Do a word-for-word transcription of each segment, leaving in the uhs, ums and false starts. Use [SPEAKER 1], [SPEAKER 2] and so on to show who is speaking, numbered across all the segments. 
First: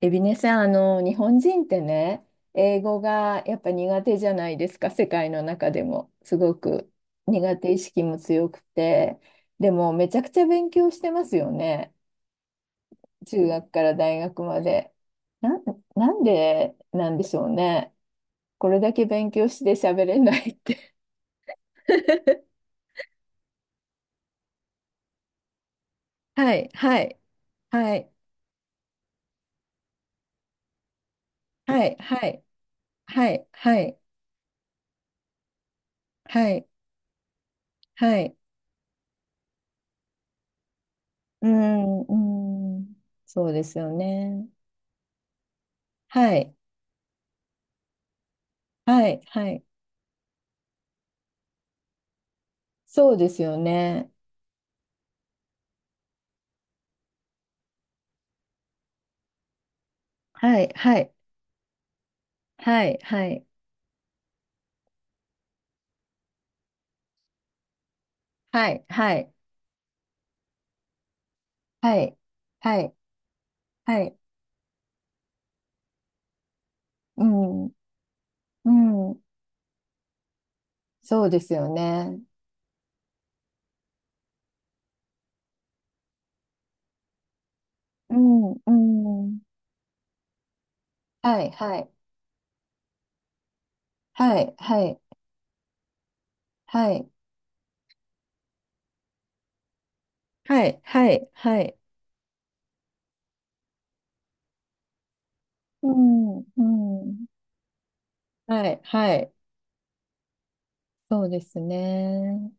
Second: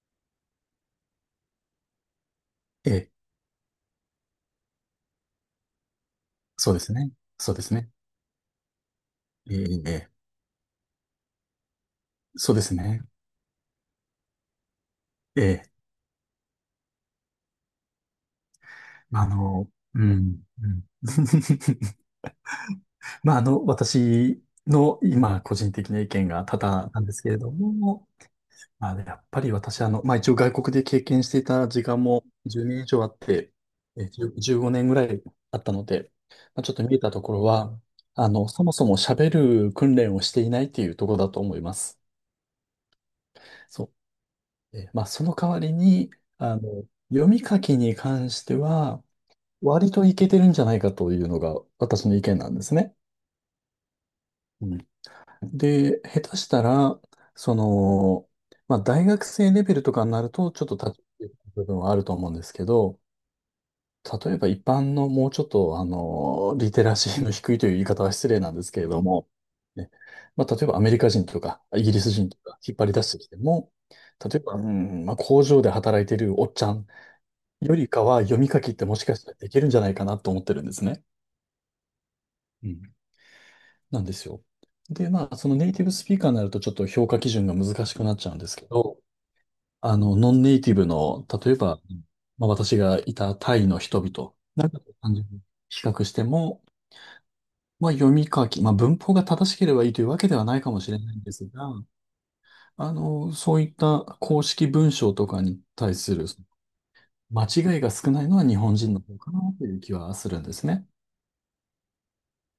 [SPEAKER 1] エビネさん、あの、日本人ってね、英
[SPEAKER 2] え
[SPEAKER 1] 語
[SPEAKER 2] え、
[SPEAKER 1] がやっぱ苦手じゃないですか、世界の中でも。すご
[SPEAKER 2] そうで
[SPEAKER 1] く
[SPEAKER 2] すね。そ
[SPEAKER 1] 苦
[SPEAKER 2] うで
[SPEAKER 1] 手
[SPEAKER 2] す
[SPEAKER 1] 意
[SPEAKER 2] ね。
[SPEAKER 1] 識も強くて。
[SPEAKER 2] え
[SPEAKER 1] でも、め
[SPEAKER 2] え、え
[SPEAKER 1] ちゃ
[SPEAKER 2] え
[SPEAKER 1] くちゃ勉強してますよね。
[SPEAKER 2] そうですね。
[SPEAKER 1] 中学から大学まで。
[SPEAKER 2] え
[SPEAKER 1] なん、
[SPEAKER 2] え、
[SPEAKER 1] なんでなんでしょうね。これだけ
[SPEAKER 2] まあ、あ
[SPEAKER 1] 勉強し
[SPEAKER 2] の、
[SPEAKER 1] て
[SPEAKER 2] う
[SPEAKER 1] 喋れな
[SPEAKER 2] ん、
[SPEAKER 1] いっ
[SPEAKER 2] うん。
[SPEAKER 1] て。
[SPEAKER 2] まあ、あの、私の今、個人的な意見が
[SPEAKER 1] は
[SPEAKER 2] 多
[SPEAKER 1] い、
[SPEAKER 2] 々
[SPEAKER 1] は
[SPEAKER 2] なんで
[SPEAKER 1] い、
[SPEAKER 2] すけれど
[SPEAKER 1] は
[SPEAKER 2] も、
[SPEAKER 1] い、
[SPEAKER 2] まあ、やっぱり私、あの、まあ、一応外国で経験していた時
[SPEAKER 1] はい、
[SPEAKER 2] 間も
[SPEAKER 1] はい、
[SPEAKER 2] じゅうねん以上あっ
[SPEAKER 1] はい、
[SPEAKER 2] て、
[SPEAKER 1] はい、
[SPEAKER 2] え、じゅう じゅうごねんぐらいあったので、
[SPEAKER 1] は
[SPEAKER 2] まあ、
[SPEAKER 1] い、
[SPEAKER 2] ちょっと見えたところは、
[SPEAKER 1] は
[SPEAKER 2] あ
[SPEAKER 1] い。
[SPEAKER 2] の、そもそも喋る訓練をしていないっていうところだと
[SPEAKER 1] うー
[SPEAKER 2] 思いま
[SPEAKER 1] ん、
[SPEAKER 2] す。
[SPEAKER 1] うーん、そうですよ
[SPEAKER 2] そ
[SPEAKER 1] ね。
[SPEAKER 2] うえまあ、その代わりに、
[SPEAKER 1] はい。
[SPEAKER 2] あの、読み書きに関しては、
[SPEAKER 1] はい、はい。
[SPEAKER 2] 割といけてるんじゃないかというのが私の意見なんですね。
[SPEAKER 1] そうですよね。
[SPEAKER 2] うんで、下手したら、その、まあ、大学生レベルとかになると、
[SPEAKER 1] は
[SPEAKER 2] ちょ
[SPEAKER 1] い、
[SPEAKER 2] っと
[SPEAKER 1] は
[SPEAKER 2] 立ち
[SPEAKER 1] い、
[SPEAKER 2] 入る部分はあると思うんですけ
[SPEAKER 1] はい、
[SPEAKER 2] ど、
[SPEAKER 1] はい、
[SPEAKER 2] 例えば一般のもうちょっと、あの、リテラシーの低いという言い方は失礼なんで
[SPEAKER 1] は
[SPEAKER 2] すけ
[SPEAKER 1] い、
[SPEAKER 2] れど
[SPEAKER 1] は
[SPEAKER 2] も、
[SPEAKER 1] い、
[SPEAKER 2] ね、まあ、例えばアメリカ人とか、イギ
[SPEAKER 1] は
[SPEAKER 2] リス
[SPEAKER 1] い、
[SPEAKER 2] 人とか引っ
[SPEAKER 1] は
[SPEAKER 2] 張り
[SPEAKER 1] い、
[SPEAKER 2] 出してきても、
[SPEAKER 1] はい、
[SPEAKER 2] 例えば、うん、まあ、工場で働いてるおっちゃん
[SPEAKER 1] うん、
[SPEAKER 2] よりかは読み書きってもし
[SPEAKER 1] う
[SPEAKER 2] か
[SPEAKER 1] ん、
[SPEAKER 2] したらできるんじゃないかなと思ってるんですね。
[SPEAKER 1] そうですよね。
[SPEAKER 2] うん。なんですよ。で、まあ、そのネイティブスピーカーになるとちょっと評価基準が難しくな
[SPEAKER 1] う
[SPEAKER 2] っちゃうんで
[SPEAKER 1] ん、
[SPEAKER 2] すけど、
[SPEAKER 1] うん、
[SPEAKER 2] あの、ノンネイティブの、
[SPEAKER 1] はい、
[SPEAKER 2] 例え
[SPEAKER 1] は
[SPEAKER 2] ば、
[SPEAKER 1] い、
[SPEAKER 2] まあ、私がいたタイの人々、
[SPEAKER 1] はい、
[SPEAKER 2] なんか
[SPEAKER 1] はい、
[SPEAKER 2] 単純に比較しても、
[SPEAKER 1] はい、
[SPEAKER 2] まあ、読み書き、まあ、文法が正しければいいというわけではない
[SPEAKER 1] は
[SPEAKER 2] か
[SPEAKER 1] い、
[SPEAKER 2] もしれ
[SPEAKER 1] は
[SPEAKER 2] ないん
[SPEAKER 1] い、
[SPEAKER 2] です
[SPEAKER 1] は
[SPEAKER 2] が、
[SPEAKER 1] い、
[SPEAKER 2] あの、そういった公式文章とかに
[SPEAKER 1] う
[SPEAKER 2] 対する
[SPEAKER 1] ん、うん、
[SPEAKER 2] 間違いが少ないのは日
[SPEAKER 1] は
[SPEAKER 2] 本
[SPEAKER 1] い、
[SPEAKER 2] 人の
[SPEAKER 1] は
[SPEAKER 2] 方か
[SPEAKER 1] い、
[SPEAKER 2] なという気はするんですね。
[SPEAKER 1] そうですね。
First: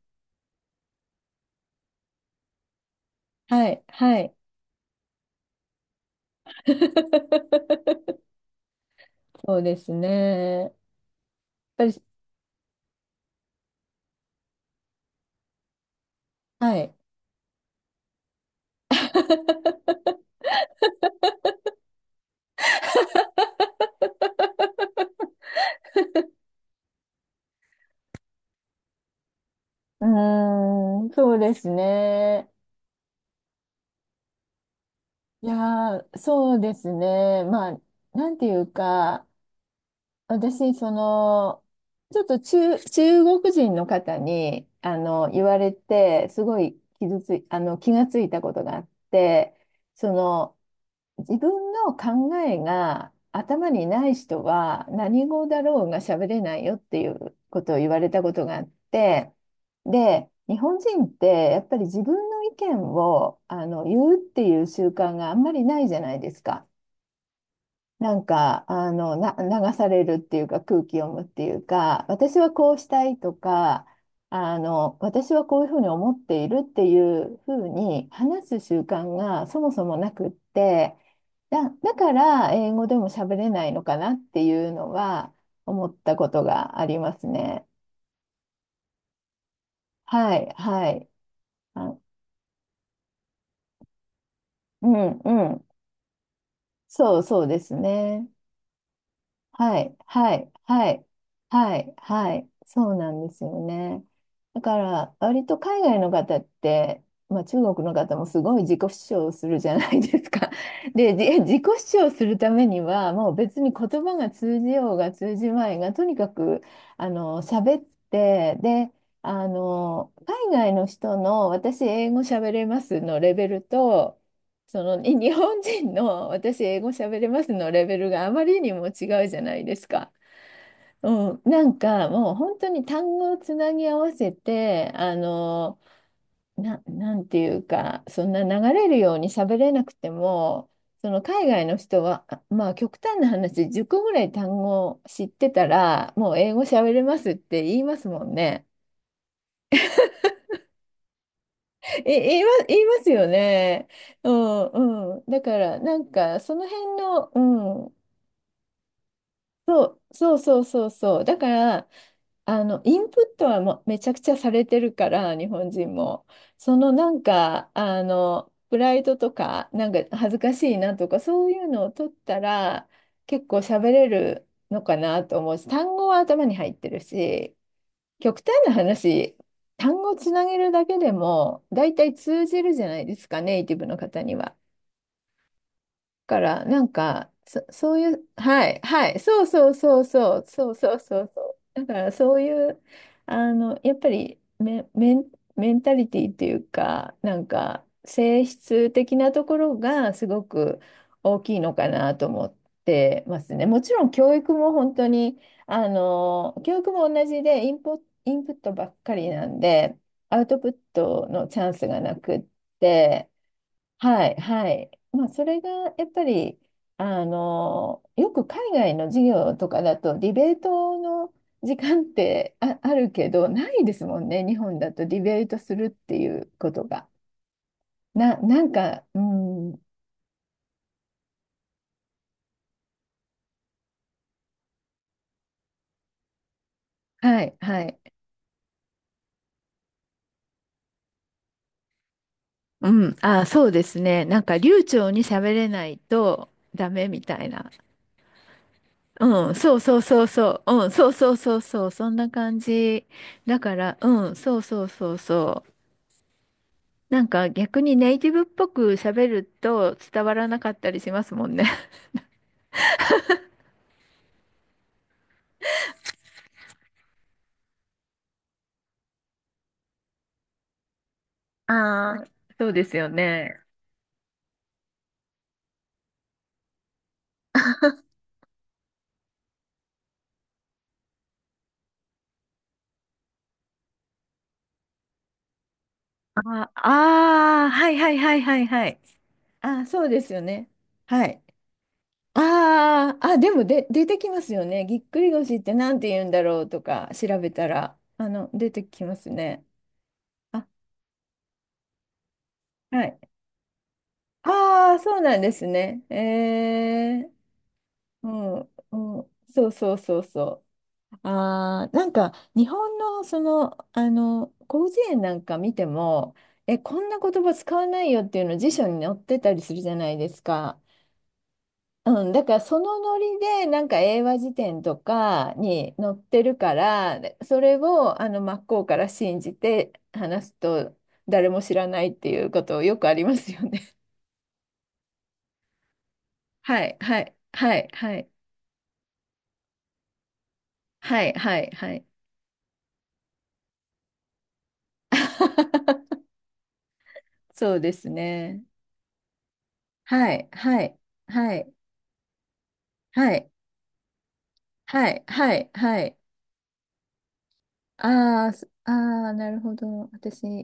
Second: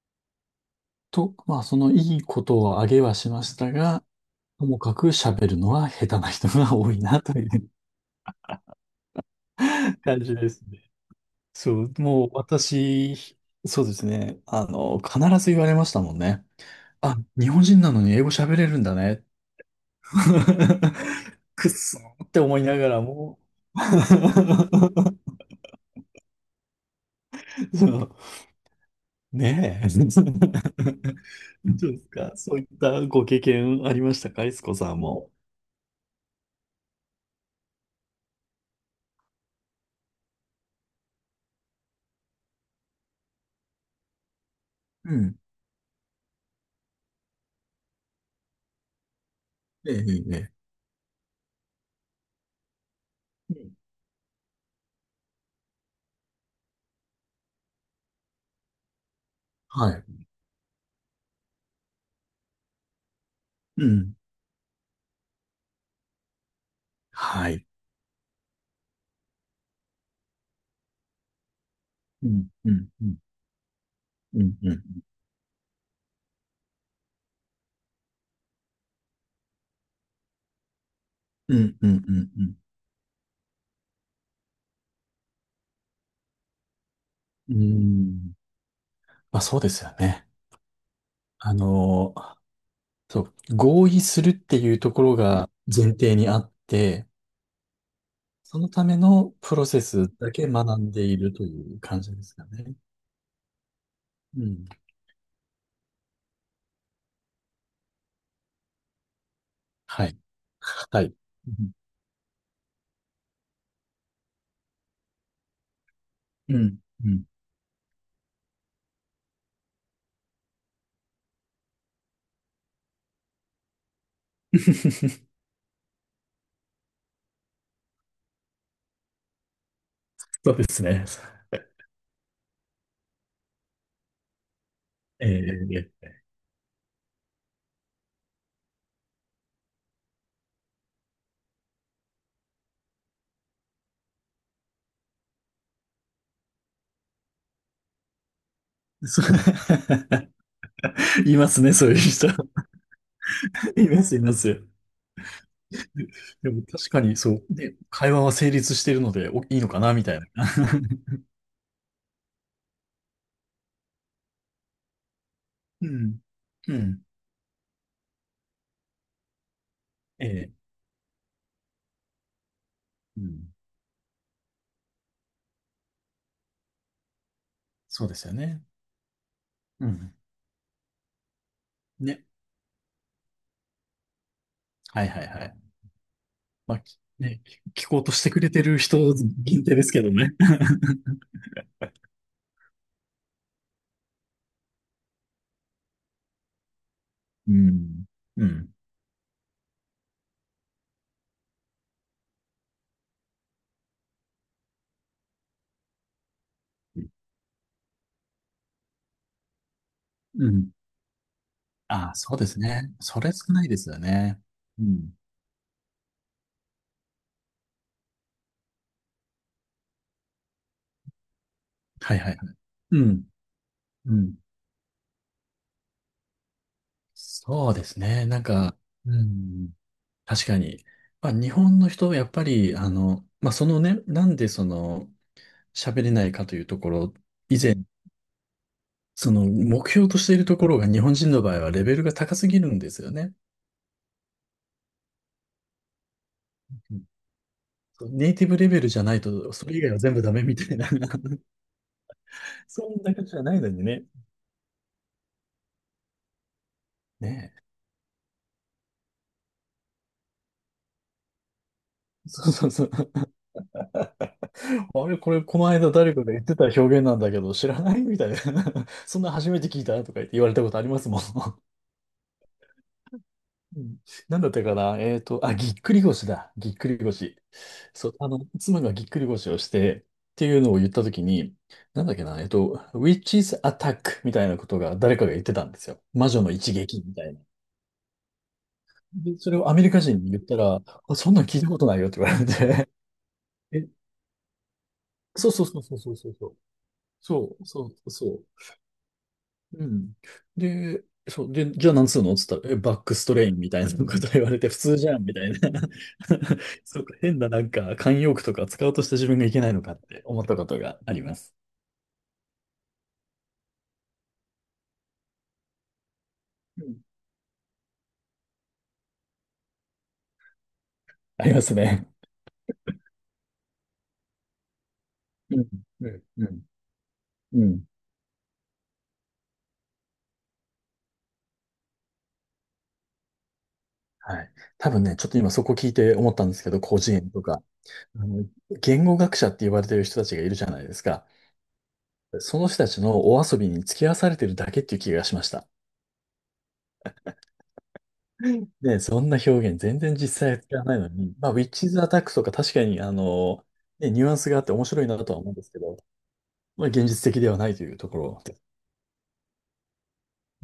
[SPEAKER 2] と、まあ、そのいいことを挙げはしまし
[SPEAKER 1] は
[SPEAKER 2] た
[SPEAKER 1] い、
[SPEAKER 2] が、
[SPEAKER 1] はい。
[SPEAKER 2] ともかく喋るのは下手な人が多いなという
[SPEAKER 1] そうです
[SPEAKER 2] 感じで
[SPEAKER 1] ね。
[SPEAKER 2] す
[SPEAKER 1] やっ
[SPEAKER 2] ね。そ
[SPEAKER 1] ぱ
[SPEAKER 2] う、
[SPEAKER 1] り、
[SPEAKER 2] もう私、そうですね。あの、必ず言われましたもんね。
[SPEAKER 1] はい。
[SPEAKER 2] あ、日本人なのに英語喋れるんだね。くっそーって思いながらも そう、ねえ。
[SPEAKER 1] うーん、そうで す
[SPEAKER 2] どうですか
[SPEAKER 1] ね。
[SPEAKER 2] そういったご経験ありましたか、いつこさんも。
[SPEAKER 1] いやー、そうですね。まあ、なんていうか、私、その、ちょっと中、中国人の方に、あ
[SPEAKER 2] う
[SPEAKER 1] の、
[SPEAKER 2] ん。
[SPEAKER 1] 言われて、すごい傷つい、あの、気がついたことがあって、
[SPEAKER 2] ええ、
[SPEAKER 1] そ
[SPEAKER 2] え
[SPEAKER 1] の、
[SPEAKER 2] え。
[SPEAKER 1] 自分の考えが
[SPEAKER 2] え
[SPEAKER 1] 頭に
[SPEAKER 2] え
[SPEAKER 1] ない人は何語だろうが喋れないよっていうことを言われたことがあって、
[SPEAKER 2] はい。
[SPEAKER 1] で、日本人ってやっぱり自分の意見を、あの、
[SPEAKER 2] う
[SPEAKER 1] 言う
[SPEAKER 2] ん。
[SPEAKER 1] っていう習慣があんまりないじゃないですか。
[SPEAKER 2] はい。
[SPEAKER 1] なんか、あの、な、流されるっていうか、空気読むっていうか、
[SPEAKER 2] う
[SPEAKER 1] 私
[SPEAKER 2] ん、
[SPEAKER 1] はこ
[SPEAKER 2] う
[SPEAKER 1] うし
[SPEAKER 2] ん、
[SPEAKER 1] た
[SPEAKER 2] うん、
[SPEAKER 1] いとか、
[SPEAKER 2] うん、
[SPEAKER 1] あ
[SPEAKER 2] うん、
[SPEAKER 1] の、私はこういうふうに思っているっていうふうに話す習慣がそもそもなくって、
[SPEAKER 2] う
[SPEAKER 1] だ、
[SPEAKER 2] ん、う
[SPEAKER 1] だ
[SPEAKER 2] ん、
[SPEAKER 1] か
[SPEAKER 2] うん、う
[SPEAKER 1] ら
[SPEAKER 2] ん。
[SPEAKER 1] 英語でも喋れないのかなっていうのは思ったことがあります
[SPEAKER 2] う
[SPEAKER 1] ね。
[SPEAKER 2] んまあそうですよね。
[SPEAKER 1] はい、はい。
[SPEAKER 2] あ
[SPEAKER 1] あ、
[SPEAKER 2] の、そう、合意するっていう
[SPEAKER 1] う
[SPEAKER 2] ところ
[SPEAKER 1] ん、う
[SPEAKER 2] が
[SPEAKER 1] ん。
[SPEAKER 2] 前提にあって、
[SPEAKER 1] そう、そうですね。
[SPEAKER 2] そのためのプロ
[SPEAKER 1] は
[SPEAKER 2] セ
[SPEAKER 1] い、
[SPEAKER 2] スだ
[SPEAKER 1] は
[SPEAKER 2] け
[SPEAKER 1] い、
[SPEAKER 2] 学
[SPEAKER 1] は
[SPEAKER 2] んで
[SPEAKER 1] い、
[SPEAKER 2] いると
[SPEAKER 1] は
[SPEAKER 2] いう
[SPEAKER 1] い、
[SPEAKER 2] 感じで
[SPEAKER 1] は
[SPEAKER 2] すか
[SPEAKER 1] い、
[SPEAKER 2] ね。
[SPEAKER 1] そうなんですよね。
[SPEAKER 2] う
[SPEAKER 1] だ
[SPEAKER 2] ん。
[SPEAKER 1] から、割と海外の方って、まあ、中国の方もすごい自己主張をするじゃない
[SPEAKER 2] はい。
[SPEAKER 1] ですか。
[SPEAKER 2] はい。
[SPEAKER 1] で、じ
[SPEAKER 2] う
[SPEAKER 1] 自己
[SPEAKER 2] ん。
[SPEAKER 1] 主張するためには、もう別に言葉が通じようが通じまいが、とにか
[SPEAKER 2] う
[SPEAKER 1] く、
[SPEAKER 2] ん。
[SPEAKER 1] あ
[SPEAKER 2] うん
[SPEAKER 1] の、喋って、で、あの、海外の人の私英語喋れますのレベルと、その、に 日本人の私英語喋れますのレベルがあまりにも違うじゃないですか。
[SPEAKER 2] そうですね。
[SPEAKER 1] うん、なんかもう本当に単語をつなぎ合わせて、あ
[SPEAKER 2] え
[SPEAKER 1] の、
[SPEAKER 2] え、
[SPEAKER 1] な、なんていうか、そんな流れるように喋れなくても、その海外の人は、あまあ極端な話、じゅっこぐらい単語知ってたら、もう英語喋れますって言いますもんね。
[SPEAKER 2] そう いますね、そういう
[SPEAKER 1] え、
[SPEAKER 2] 人。
[SPEAKER 1] 言いま、言いますよ ね。
[SPEAKER 2] います、い
[SPEAKER 1] う
[SPEAKER 2] ます。
[SPEAKER 1] んうん、だからな
[SPEAKER 2] で
[SPEAKER 1] んか
[SPEAKER 2] で
[SPEAKER 1] そ
[SPEAKER 2] も
[SPEAKER 1] の
[SPEAKER 2] 確
[SPEAKER 1] 辺
[SPEAKER 2] かにそう。で、
[SPEAKER 1] の、
[SPEAKER 2] 会話は成立しているので、お、いいのか
[SPEAKER 1] そ
[SPEAKER 2] な、み
[SPEAKER 1] う、
[SPEAKER 2] たいな。
[SPEAKER 1] そう そうそうそう。だから、あの、インプットはもうめちゃくちゃされてるから、日本
[SPEAKER 2] う
[SPEAKER 1] 人
[SPEAKER 2] ん。
[SPEAKER 1] も。
[SPEAKER 2] う
[SPEAKER 1] その
[SPEAKER 2] ん。
[SPEAKER 1] なんか、あの、プライドとか、なんか
[SPEAKER 2] え
[SPEAKER 1] 恥ずか
[SPEAKER 2] え。
[SPEAKER 1] しいなとか、そういうのを取ったら、
[SPEAKER 2] う
[SPEAKER 1] 結
[SPEAKER 2] ん。
[SPEAKER 1] 構喋れるのかなと思うし、単語は頭に入ってるし、
[SPEAKER 2] そうですよ
[SPEAKER 1] 極
[SPEAKER 2] ね。
[SPEAKER 1] 端な話、
[SPEAKER 2] う
[SPEAKER 1] 単
[SPEAKER 2] ん。
[SPEAKER 1] 語つなげるだけでも、大体
[SPEAKER 2] ね。
[SPEAKER 1] 通じるじゃないですか、ネイティブの方には。
[SPEAKER 2] はいはいはい。
[SPEAKER 1] から、
[SPEAKER 2] まあ、
[SPEAKER 1] なん
[SPEAKER 2] き
[SPEAKER 1] か、
[SPEAKER 2] ね、
[SPEAKER 1] そ、
[SPEAKER 2] き聞
[SPEAKER 1] そう
[SPEAKER 2] こうと
[SPEAKER 1] い
[SPEAKER 2] し
[SPEAKER 1] う、
[SPEAKER 2] てくれて
[SPEAKER 1] は
[SPEAKER 2] る
[SPEAKER 1] い、
[SPEAKER 2] 人
[SPEAKER 1] はい、そう
[SPEAKER 2] 限
[SPEAKER 1] そう
[SPEAKER 2] 定です
[SPEAKER 1] そ
[SPEAKER 2] け
[SPEAKER 1] う
[SPEAKER 2] どね。
[SPEAKER 1] そう、そうそうそうそう。だから、そういう、あの、やっぱりメ、メン、メンタリティっていうか、なん
[SPEAKER 2] う
[SPEAKER 1] か、
[SPEAKER 2] ん。
[SPEAKER 1] 性
[SPEAKER 2] うん。
[SPEAKER 1] 質的なところがすごく大きいのかなと思ってますね。もちろん、教育も本当に、あの、教育も同じで、インポ、インプットばっかりなんで、ア
[SPEAKER 2] う
[SPEAKER 1] ウトプ
[SPEAKER 2] ん。
[SPEAKER 1] ットのチャンスが
[SPEAKER 2] あ
[SPEAKER 1] な
[SPEAKER 2] あ、
[SPEAKER 1] く
[SPEAKER 2] そう
[SPEAKER 1] っ
[SPEAKER 2] ですね。そ
[SPEAKER 1] て、
[SPEAKER 2] れ少ないですよ
[SPEAKER 1] はい、
[SPEAKER 2] ね。
[SPEAKER 1] は
[SPEAKER 2] う
[SPEAKER 1] い。
[SPEAKER 2] ん。
[SPEAKER 1] まあ、それがやっぱり、あの、よく海外の授業とかだと、ディベートの時間っ
[SPEAKER 2] はいはいはい。
[SPEAKER 1] てあ、あ
[SPEAKER 2] う
[SPEAKER 1] る
[SPEAKER 2] ん。
[SPEAKER 1] けど、ないです
[SPEAKER 2] う
[SPEAKER 1] もん
[SPEAKER 2] ん。
[SPEAKER 1] ね、日本だとディベートするっていうことが。
[SPEAKER 2] そうですね。
[SPEAKER 1] な、
[SPEAKER 2] なん
[SPEAKER 1] なん
[SPEAKER 2] か、
[SPEAKER 1] か、
[SPEAKER 2] う
[SPEAKER 1] う
[SPEAKER 2] ん。
[SPEAKER 1] ん、
[SPEAKER 2] 確かに。まあ、日本の人はやっぱり、あの、まあ、そのね、なんでその、喋れないかというところ、
[SPEAKER 1] はい、
[SPEAKER 2] 以前、
[SPEAKER 1] はい。
[SPEAKER 2] その、目標としているところが日本人の場合はレベルが高すぎるん
[SPEAKER 1] う
[SPEAKER 2] ですよ
[SPEAKER 1] ん、
[SPEAKER 2] ね。
[SPEAKER 1] あ、そうですね。なんか流暢に喋れないとダ
[SPEAKER 2] うん
[SPEAKER 1] メみたいな。
[SPEAKER 2] ネイティブレベルじゃない
[SPEAKER 1] う
[SPEAKER 2] と、
[SPEAKER 1] ん、
[SPEAKER 2] そ
[SPEAKER 1] そ
[SPEAKER 2] れ
[SPEAKER 1] う
[SPEAKER 2] 以外
[SPEAKER 1] そ
[SPEAKER 2] は
[SPEAKER 1] う
[SPEAKER 2] 全部
[SPEAKER 1] そう
[SPEAKER 2] ダメみ
[SPEAKER 1] そ
[SPEAKER 2] た
[SPEAKER 1] う。
[SPEAKER 2] い
[SPEAKER 1] う
[SPEAKER 2] な、
[SPEAKER 1] ん、そうそう そうそう。そんな感
[SPEAKER 2] そん
[SPEAKER 1] じ。
[SPEAKER 2] な感じじゃな
[SPEAKER 1] だ
[SPEAKER 2] いの
[SPEAKER 1] か
[SPEAKER 2] に
[SPEAKER 1] ら、
[SPEAKER 2] ね。
[SPEAKER 1] うん、そうそうそうそう。なんか
[SPEAKER 2] ねえ。
[SPEAKER 1] 逆にネイティブっぽく喋ると伝わらなかったりしますもんね。
[SPEAKER 2] そうそうそう。あれ、これ、この間誰かが言ってた表現なんだけど、知らないみたいな。そんな初めて聞いたとか言って言われたことありますもん。
[SPEAKER 1] あー、そうですよね。
[SPEAKER 2] うん、なんだったかなえっと、あ、ぎっくり腰だ。ぎっくり腰。そう、あの、妻がぎっくり腰をして、っていうのを言ったときに、なんだっけな、えっと、Witch's Attack みたいなことが誰かが言ってたんですよ。魔女の
[SPEAKER 1] あ
[SPEAKER 2] 一撃みたいな。
[SPEAKER 1] あー、はいはいはいはいはい。
[SPEAKER 2] で、それ
[SPEAKER 1] あ
[SPEAKER 2] をアメ
[SPEAKER 1] ー、
[SPEAKER 2] リカ
[SPEAKER 1] そうで
[SPEAKER 2] 人に
[SPEAKER 1] す
[SPEAKER 2] 言
[SPEAKER 1] よ
[SPEAKER 2] った
[SPEAKER 1] ね。
[SPEAKER 2] ら、あ、
[SPEAKER 1] は
[SPEAKER 2] そん
[SPEAKER 1] い。
[SPEAKER 2] なん聞いたことないよって言われて。
[SPEAKER 1] あーあ、でも で、
[SPEAKER 2] え、
[SPEAKER 1] 出てきますよね。ぎっくり
[SPEAKER 2] そう
[SPEAKER 1] 腰っ
[SPEAKER 2] そう
[SPEAKER 1] て
[SPEAKER 2] そう
[SPEAKER 1] な
[SPEAKER 2] そ
[SPEAKER 1] ん
[SPEAKER 2] う
[SPEAKER 1] て
[SPEAKER 2] そう
[SPEAKER 1] 言う
[SPEAKER 2] そ
[SPEAKER 1] んだ
[SPEAKER 2] う。
[SPEAKER 1] ろうとか調べ
[SPEAKER 2] そう
[SPEAKER 1] た
[SPEAKER 2] そ
[SPEAKER 1] ら、
[SPEAKER 2] うそ
[SPEAKER 1] あ
[SPEAKER 2] う。
[SPEAKER 1] の、出てきますね。
[SPEAKER 2] うん。
[SPEAKER 1] あ、
[SPEAKER 2] で、そう、で、じゃあ何するのっつったら、え、バ
[SPEAKER 1] は
[SPEAKER 2] ック
[SPEAKER 1] い。
[SPEAKER 2] ストレインみたいなこと言われて、普
[SPEAKER 1] あ
[SPEAKER 2] 通
[SPEAKER 1] あ、
[SPEAKER 2] じ
[SPEAKER 1] そ
[SPEAKER 2] ゃ
[SPEAKER 1] う
[SPEAKER 2] んみ
[SPEAKER 1] なん
[SPEAKER 2] た
[SPEAKER 1] で
[SPEAKER 2] い
[SPEAKER 1] す
[SPEAKER 2] な。
[SPEAKER 1] ね。
[SPEAKER 2] そうか、
[SPEAKER 1] え
[SPEAKER 2] 変ななんか慣
[SPEAKER 1] ー、う
[SPEAKER 2] 用句とか使おうとした
[SPEAKER 1] ん、う
[SPEAKER 2] 自
[SPEAKER 1] ん、
[SPEAKER 2] 分がいけ
[SPEAKER 1] そ
[SPEAKER 2] な
[SPEAKER 1] う
[SPEAKER 2] いのか
[SPEAKER 1] そ
[SPEAKER 2] っ
[SPEAKER 1] うそ
[SPEAKER 2] て
[SPEAKER 1] う
[SPEAKER 2] 思った
[SPEAKER 1] そ
[SPEAKER 2] ことがあ
[SPEAKER 1] う。
[SPEAKER 2] ります。
[SPEAKER 1] あー、なんか日本のその、あの広辞苑なんか見てもえ
[SPEAKER 2] う
[SPEAKER 1] こ
[SPEAKER 2] ん
[SPEAKER 1] んな言葉使わないよっていうの辞書に載ってたりするじゃないですか。
[SPEAKER 2] ありますね。
[SPEAKER 1] うん、だからそのノリでなんか英和辞典とか
[SPEAKER 2] うん、
[SPEAKER 1] に
[SPEAKER 2] う
[SPEAKER 1] 載っ
[SPEAKER 2] ん、
[SPEAKER 1] て
[SPEAKER 2] う
[SPEAKER 1] る
[SPEAKER 2] ん。
[SPEAKER 1] からでそ
[SPEAKER 2] う
[SPEAKER 1] れ
[SPEAKER 2] ん
[SPEAKER 1] をあの真っ向から信じて話すと誰も知らないっていうことよくありますよね。
[SPEAKER 2] はい。多分ね、ちょっと今そこ聞いて思ったんで すけど、
[SPEAKER 1] はい
[SPEAKER 2] 個
[SPEAKER 1] は
[SPEAKER 2] 人
[SPEAKER 1] い
[SPEAKER 2] とか、
[SPEAKER 1] はいは
[SPEAKER 2] あ
[SPEAKER 1] い
[SPEAKER 2] の、言語学者って言われてる人たちがいるじゃないです
[SPEAKER 1] は
[SPEAKER 2] か。
[SPEAKER 1] いはいはい。
[SPEAKER 2] その人たちのお遊びに付き合わされてるだけっていう気がしました。
[SPEAKER 1] そうですね。
[SPEAKER 2] ね、そんな表現全然
[SPEAKER 1] は
[SPEAKER 2] 実
[SPEAKER 1] い
[SPEAKER 2] 際は使
[SPEAKER 1] は
[SPEAKER 2] わな
[SPEAKER 1] い
[SPEAKER 2] いのに、まあ、
[SPEAKER 1] は
[SPEAKER 2] ウィッ
[SPEAKER 1] い。
[SPEAKER 2] チズ・アタックとか確かに、あ
[SPEAKER 1] はい、
[SPEAKER 2] の、ね、ニュアンスがあって面白い
[SPEAKER 1] はい、
[SPEAKER 2] なとは思う
[SPEAKER 1] は
[SPEAKER 2] んで
[SPEAKER 1] い、
[SPEAKER 2] すけど、
[SPEAKER 1] はい。
[SPEAKER 2] まあ、現実的ではないというところ
[SPEAKER 1] あー
[SPEAKER 2] です。
[SPEAKER 1] すあー、なるほど。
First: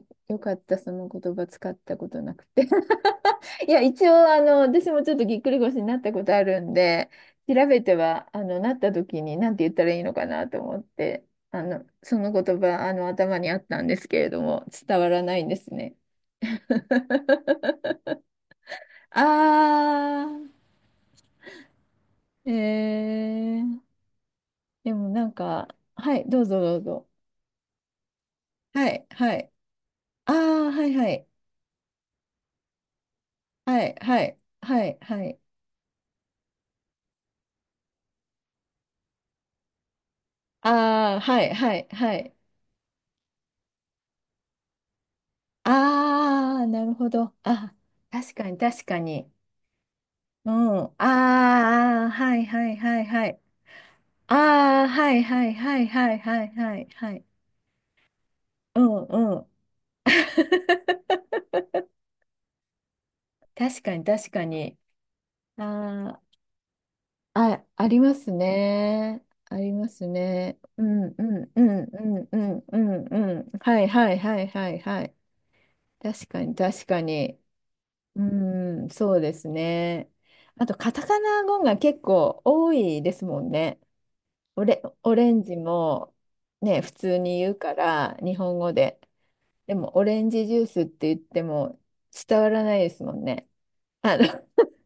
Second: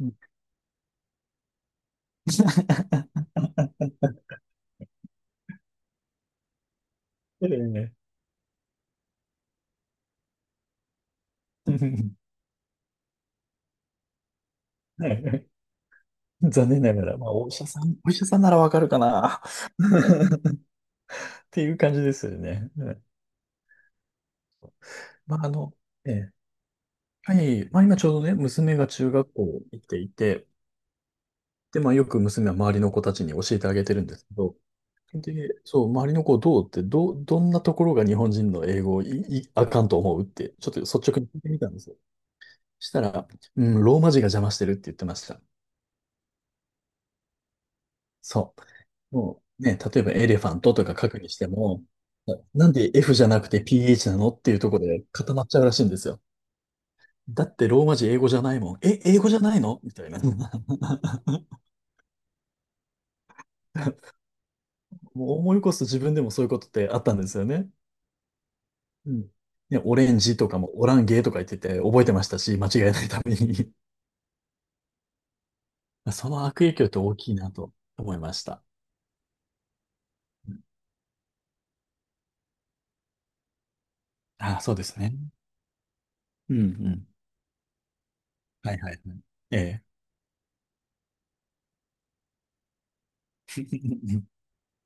[SPEAKER 2] うん
[SPEAKER 1] よかった、その言葉使ったことなくて。いや、一応、あの、私もちょっとぎっくり腰になったことあるんで、調べ
[SPEAKER 2] ええ
[SPEAKER 1] ては、あの、なった時に何て言ったらいいのかなと思って、あ
[SPEAKER 2] う
[SPEAKER 1] の、
[SPEAKER 2] ん
[SPEAKER 1] その言葉、あの、頭にあったんですけれども、伝わ
[SPEAKER 2] は
[SPEAKER 1] らない
[SPEAKER 2] い
[SPEAKER 1] んですね。
[SPEAKER 2] 残念ながら、まあ、お医者さん、お医 者さんならわかるかな
[SPEAKER 1] あ
[SPEAKER 2] っていう感じですよ
[SPEAKER 1] ー、え
[SPEAKER 2] ね。うん
[SPEAKER 1] ー、でもなん
[SPEAKER 2] まあ、あ
[SPEAKER 1] か、
[SPEAKER 2] の、え
[SPEAKER 1] はい、
[SPEAKER 2] え、
[SPEAKER 1] どうぞどうぞ。
[SPEAKER 2] はい、まあ、今ちょうどね、娘が
[SPEAKER 1] はい、
[SPEAKER 2] 中学
[SPEAKER 1] はい。
[SPEAKER 2] 校行ってい
[SPEAKER 1] あ
[SPEAKER 2] て、
[SPEAKER 1] あ、はいはい。
[SPEAKER 2] で、まあ、よく娘は周りの子たちに教えてあ
[SPEAKER 1] は
[SPEAKER 2] げ
[SPEAKER 1] い、
[SPEAKER 2] てるんで
[SPEAKER 1] は
[SPEAKER 2] すけ
[SPEAKER 1] い、
[SPEAKER 2] ど、
[SPEAKER 1] はい、は
[SPEAKER 2] で、
[SPEAKER 1] い。
[SPEAKER 2] そう、周りの子どうって、ど、どんなところが日本人の英語をい、い、あかんと思うって、ちょっと率
[SPEAKER 1] あ
[SPEAKER 2] 直
[SPEAKER 1] あ、
[SPEAKER 2] に聞い
[SPEAKER 1] は
[SPEAKER 2] て
[SPEAKER 1] い、
[SPEAKER 2] みたん
[SPEAKER 1] は
[SPEAKER 2] で
[SPEAKER 1] い、
[SPEAKER 2] すよ。
[SPEAKER 1] はい。
[SPEAKER 2] したら、うん、ローマ字が邪魔してるって言ってました。
[SPEAKER 1] ああ、なるほど。あ、確か
[SPEAKER 2] そ
[SPEAKER 1] に、確か
[SPEAKER 2] う。
[SPEAKER 1] に。
[SPEAKER 2] もうね、例えばエレフ
[SPEAKER 1] う
[SPEAKER 2] ァント
[SPEAKER 1] ん。
[SPEAKER 2] と
[SPEAKER 1] あ
[SPEAKER 2] か書くにしても、
[SPEAKER 1] あ、あー、はい、は
[SPEAKER 2] なん
[SPEAKER 1] い、
[SPEAKER 2] で
[SPEAKER 1] はい、
[SPEAKER 2] F じ
[SPEAKER 1] は
[SPEAKER 2] ゃ
[SPEAKER 1] い。
[SPEAKER 2] なくて ピーエイチ なの
[SPEAKER 1] あ
[SPEAKER 2] っていうところ
[SPEAKER 1] あ、
[SPEAKER 2] で
[SPEAKER 1] はい、
[SPEAKER 2] 固ま
[SPEAKER 1] は
[SPEAKER 2] っ
[SPEAKER 1] い、
[SPEAKER 2] ちゃうら
[SPEAKER 1] は
[SPEAKER 2] しい
[SPEAKER 1] い、
[SPEAKER 2] んです
[SPEAKER 1] はい、
[SPEAKER 2] よ。
[SPEAKER 1] はい、はい。はい、
[SPEAKER 2] だってローマ字英語じゃないもん。
[SPEAKER 1] う
[SPEAKER 2] え、
[SPEAKER 1] ん、
[SPEAKER 2] 英語
[SPEAKER 1] う
[SPEAKER 2] じゃ
[SPEAKER 1] ん。
[SPEAKER 2] ないのみたいな。
[SPEAKER 1] 確かに、確かに。
[SPEAKER 2] もう思い起こすと自分
[SPEAKER 1] あ
[SPEAKER 2] でもそういうことってあったんですよ
[SPEAKER 1] あ、あ、
[SPEAKER 2] ね。
[SPEAKER 1] あります
[SPEAKER 2] う
[SPEAKER 1] ね。
[SPEAKER 2] ん。
[SPEAKER 1] あり
[SPEAKER 2] ね、
[SPEAKER 1] ま
[SPEAKER 2] オ
[SPEAKER 1] す
[SPEAKER 2] レンジと
[SPEAKER 1] ね。
[SPEAKER 2] かも
[SPEAKER 1] う
[SPEAKER 2] オラン
[SPEAKER 1] ん、
[SPEAKER 2] ゲ
[SPEAKER 1] う
[SPEAKER 2] ーとか言っ
[SPEAKER 1] ん、
[SPEAKER 2] て
[SPEAKER 1] う
[SPEAKER 2] て
[SPEAKER 1] ん、
[SPEAKER 2] 覚えて
[SPEAKER 1] う
[SPEAKER 2] ま
[SPEAKER 1] ん、
[SPEAKER 2] し
[SPEAKER 1] う
[SPEAKER 2] たし、
[SPEAKER 1] ん、
[SPEAKER 2] 間違
[SPEAKER 1] う
[SPEAKER 2] えないため
[SPEAKER 1] ん、うん。
[SPEAKER 2] に。
[SPEAKER 1] はい、はい、はい、はい、はい。確
[SPEAKER 2] そ
[SPEAKER 1] か
[SPEAKER 2] の
[SPEAKER 1] に、
[SPEAKER 2] 悪影響
[SPEAKER 1] 確
[SPEAKER 2] って
[SPEAKER 1] か
[SPEAKER 2] 大きい
[SPEAKER 1] に。
[SPEAKER 2] なと思い
[SPEAKER 1] う
[SPEAKER 2] ました。
[SPEAKER 1] ん、そうですね。
[SPEAKER 2] うん
[SPEAKER 1] あと、カタカナ語が結構多いですもんね。
[SPEAKER 2] あ、
[SPEAKER 1] オ
[SPEAKER 2] そう
[SPEAKER 1] レ、
[SPEAKER 2] ですね。
[SPEAKER 1] オレンジも、
[SPEAKER 2] うんう
[SPEAKER 1] ね、普
[SPEAKER 2] ん。
[SPEAKER 1] 通に言うから、日本語
[SPEAKER 2] はいはい
[SPEAKER 1] で。
[SPEAKER 2] はい。え
[SPEAKER 1] で
[SPEAKER 2] え。
[SPEAKER 1] も、オレンジジュースって言っても伝わらないですもんね。あの、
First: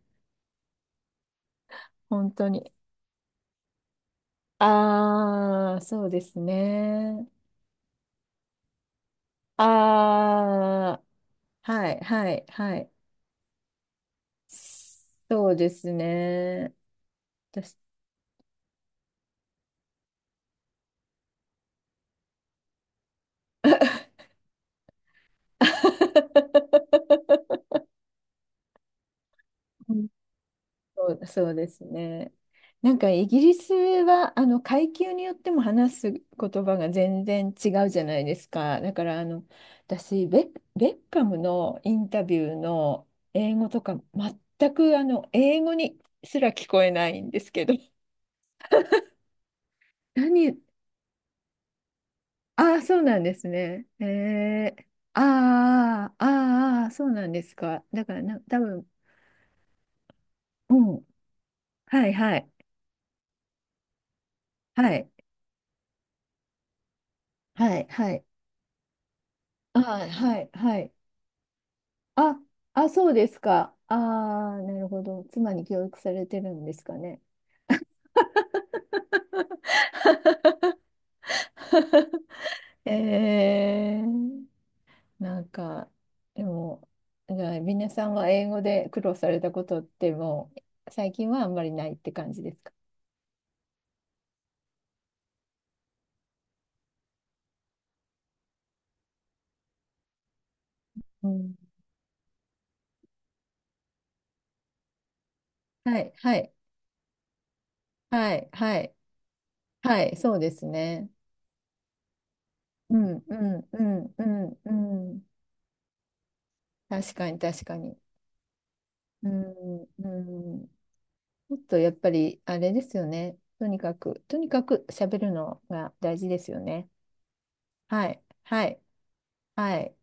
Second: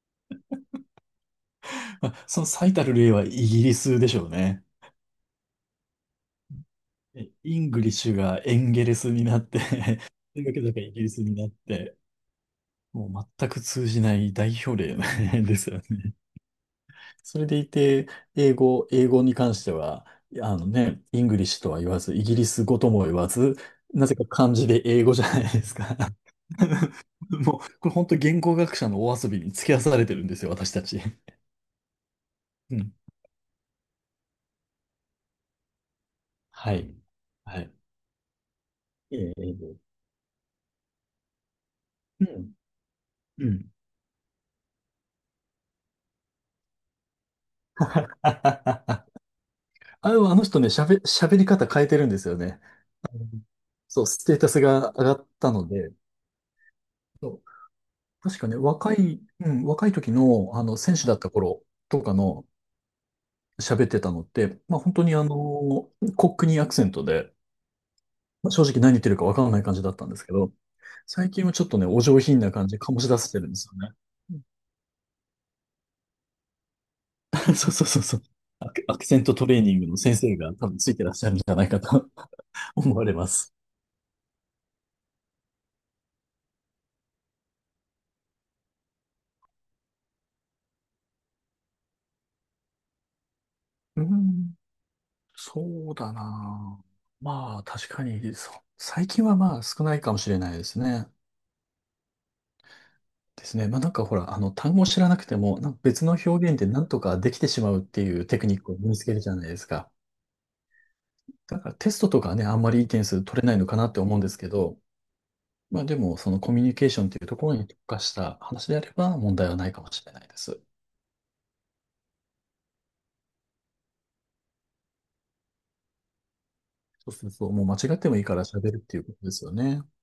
[SPEAKER 2] まあ
[SPEAKER 1] 本
[SPEAKER 2] その
[SPEAKER 1] 当に。
[SPEAKER 2] 最たる例はイギリスでしょうね。
[SPEAKER 1] ああ、そうですね。
[SPEAKER 2] えイングリッシュがエンゲレスになって それだけ だけイ
[SPEAKER 1] あ
[SPEAKER 2] ギリスになっ
[SPEAKER 1] あ、は
[SPEAKER 2] て、
[SPEAKER 1] い、はい、はい。
[SPEAKER 2] もう全く通じない代表例
[SPEAKER 1] そ
[SPEAKER 2] で
[SPEAKER 1] うで
[SPEAKER 2] すよ
[SPEAKER 1] す
[SPEAKER 2] ね。
[SPEAKER 1] ね。
[SPEAKER 2] それでい
[SPEAKER 1] 私
[SPEAKER 2] て、英語、英語に関しては、あのね、イングリッシュとは言わず、イギリス語とも言わず、なぜか漢字で英語じゃないですか。もう、これ本当言語学者のお遊びに付き合わ
[SPEAKER 1] う
[SPEAKER 2] され
[SPEAKER 1] ん、
[SPEAKER 2] てるんですよ、私たち。
[SPEAKER 1] そうそうですね。
[SPEAKER 2] う
[SPEAKER 1] な
[SPEAKER 2] ん。
[SPEAKER 1] んかイギリスはあの階級によっても話す言
[SPEAKER 2] は
[SPEAKER 1] 葉が
[SPEAKER 2] い。
[SPEAKER 1] 全然
[SPEAKER 2] は
[SPEAKER 1] 違
[SPEAKER 2] い。
[SPEAKER 1] うじゃないですか。だからあ
[SPEAKER 2] ええ、
[SPEAKER 1] の
[SPEAKER 2] ええ
[SPEAKER 1] 私ベッ、ベッカムのインタ
[SPEAKER 2] う
[SPEAKER 1] ビュ
[SPEAKER 2] ん。
[SPEAKER 1] ーの
[SPEAKER 2] う
[SPEAKER 1] 英語
[SPEAKER 2] ん。
[SPEAKER 1] とか全くあの英語にすら聞こえないんですけど。
[SPEAKER 2] あの、でもあの
[SPEAKER 1] 何
[SPEAKER 2] 人ね、喋、喋り方変えてるんですよね。
[SPEAKER 1] ああ、そうなんですね。
[SPEAKER 2] そう、ステータス
[SPEAKER 1] えー、
[SPEAKER 2] が上がったので、
[SPEAKER 1] ああ、ああ、そうなんですか。だから
[SPEAKER 2] 確
[SPEAKER 1] な、
[SPEAKER 2] かね、
[SPEAKER 1] 多分、
[SPEAKER 2] 若い、うん、若い時の、あ
[SPEAKER 1] う
[SPEAKER 2] の、選手
[SPEAKER 1] ん、
[SPEAKER 2] だった頃と
[SPEAKER 1] はい
[SPEAKER 2] か
[SPEAKER 1] は
[SPEAKER 2] の
[SPEAKER 1] い、
[SPEAKER 2] 喋ってたのって、まあ本
[SPEAKER 1] は
[SPEAKER 2] 当
[SPEAKER 1] い、
[SPEAKER 2] にあの、コックニーアクセントで、
[SPEAKER 1] はい、はい、
[SPEAKER 2] まあ、正直何言ってるかわからない感
[SPEAKER 1] あ
[SPEAKER 2] じだった
[SPEAKER 1] あ、
[SPEAKER 2] んですけ
[SPEAKER 1] はい、
[SPEAKER 2] ど、
[SPEAKER 1] はい。
[SPEAKER 2] 最近はちょっとね、お上品
[SPEAKER 1] あ、
[SPEAKER 2] な感じ、
[SPEAKER 1] あ、
[SPEAKER 2] 醸し
[SPEAKER 1] そう
[SPEAKER 2] 出
[SPEAKER 1] で
[SPEAKER 2] して
[SPEAKER 1] す
[SPEAKER 2] るんです
[SPEAKER 1] か。
[SPEAKER 2] よ
[SPEAKER 1] あ
[SPEAKER 2] ね。
[SPEAKER 1] あ、なるほど。妻に教育されてるんですかね。
[SPEAKER 2] そうそうそうそう。アク、アクセントトレーニングの先生が多 分ついてらっしゃるんじゃないかと 思われます。
[SPEAKER 1] えー、なんか、でも、じゃあ、皆さんは英語で苦労されたことってもう、最近はあんまりないって感じですか？
[SPEAKER 2] うん、そうだな。まあ、確かに、そう。最近はまあ少ないかもしれないですね。
[SPEAKER 1] うん。
[SPEAKER 2] ですね。まあなんかほら、あの、単語を知らなくても、なんか
[SPEAKER 1] は
[SPEAKER 2] 別
[SPEAKER 1] い、
[SPEAKER 2] の表
[SPEAKER 1] はい、
[SPEAKER 2] 現でなんとかできてしまうっていう
[SPEAKER 1] は
[SPEAKER 2] テク
[SPEAKER 1] い、
[SPEAKER 2] ニックを
[SPEAKER 1] は
[SPEAKER 2] 身
[SPEAKER 1] い、
[SPEAKER 2] につけるじゃないですか。
[SPEAKER 1] はい、そうですね。
[SPEAKER 2] だからテストとかはね、あんまりいい
[SPEAKER 1] う
[SPEAKER 2] 点数
[SPEAKER 1] ん、う
[SPEAKER 2] 取れないの
[SPEAKER 1] ん、
[SPEAKER 2] か
[SPEAKER 1] う
[SPEAKER 2] なって
[SPEAKER 1] ん、
[SPEAKER 2] 思うん
[SPEAKER 1] う
[SPEAKER 2] ですけ
[SPEAKER 1] ん、う
[SPEAKER 2] ど、
[SPEAKER 1] ん。
[SPEAKER 2] まあでも、そのコミュニケーションっ
[SPEAKER 1] 確
[SPEAKER 2] ていう
[SPEAKER 1] か
[SPEAKER 2] と
[SPEAKER 1] に、
[SPEAKER 2] ころ
[SPEAKER 1] 確
[SPEAKER 2] に
[SPEAKER 1] か
[SPEAKER 2] 特
[SPEAKER 1] に。
[SPEAKER 2] 化した話であれば
[SPEAKER 1] う
[SPEAKER 2] 問題はないか
[SPEAKER 1] ん、
[SPEAKER 2] もしれないです。
[SPEAKER 1] うん。ちょっとやっぱりあれですよね。とにかく、とにかく喋るのが大事ですよね。
[SPEAKER 2] そうそうそう、もう間違っ
[SPEAKER 1] は
[SPEAKER 2] てもい
[SPEAKER 1] い、
[SPEAKER 2] いから
[SPEAKER 1] は
[SPEAKER 2] 喋るっ
[SPEAKER 1] い、
[SPEAKER 2] ていうことですよ
[SPEAKER 1] は
[SPEAKER 2] ね。
[SPEAKER 1] い。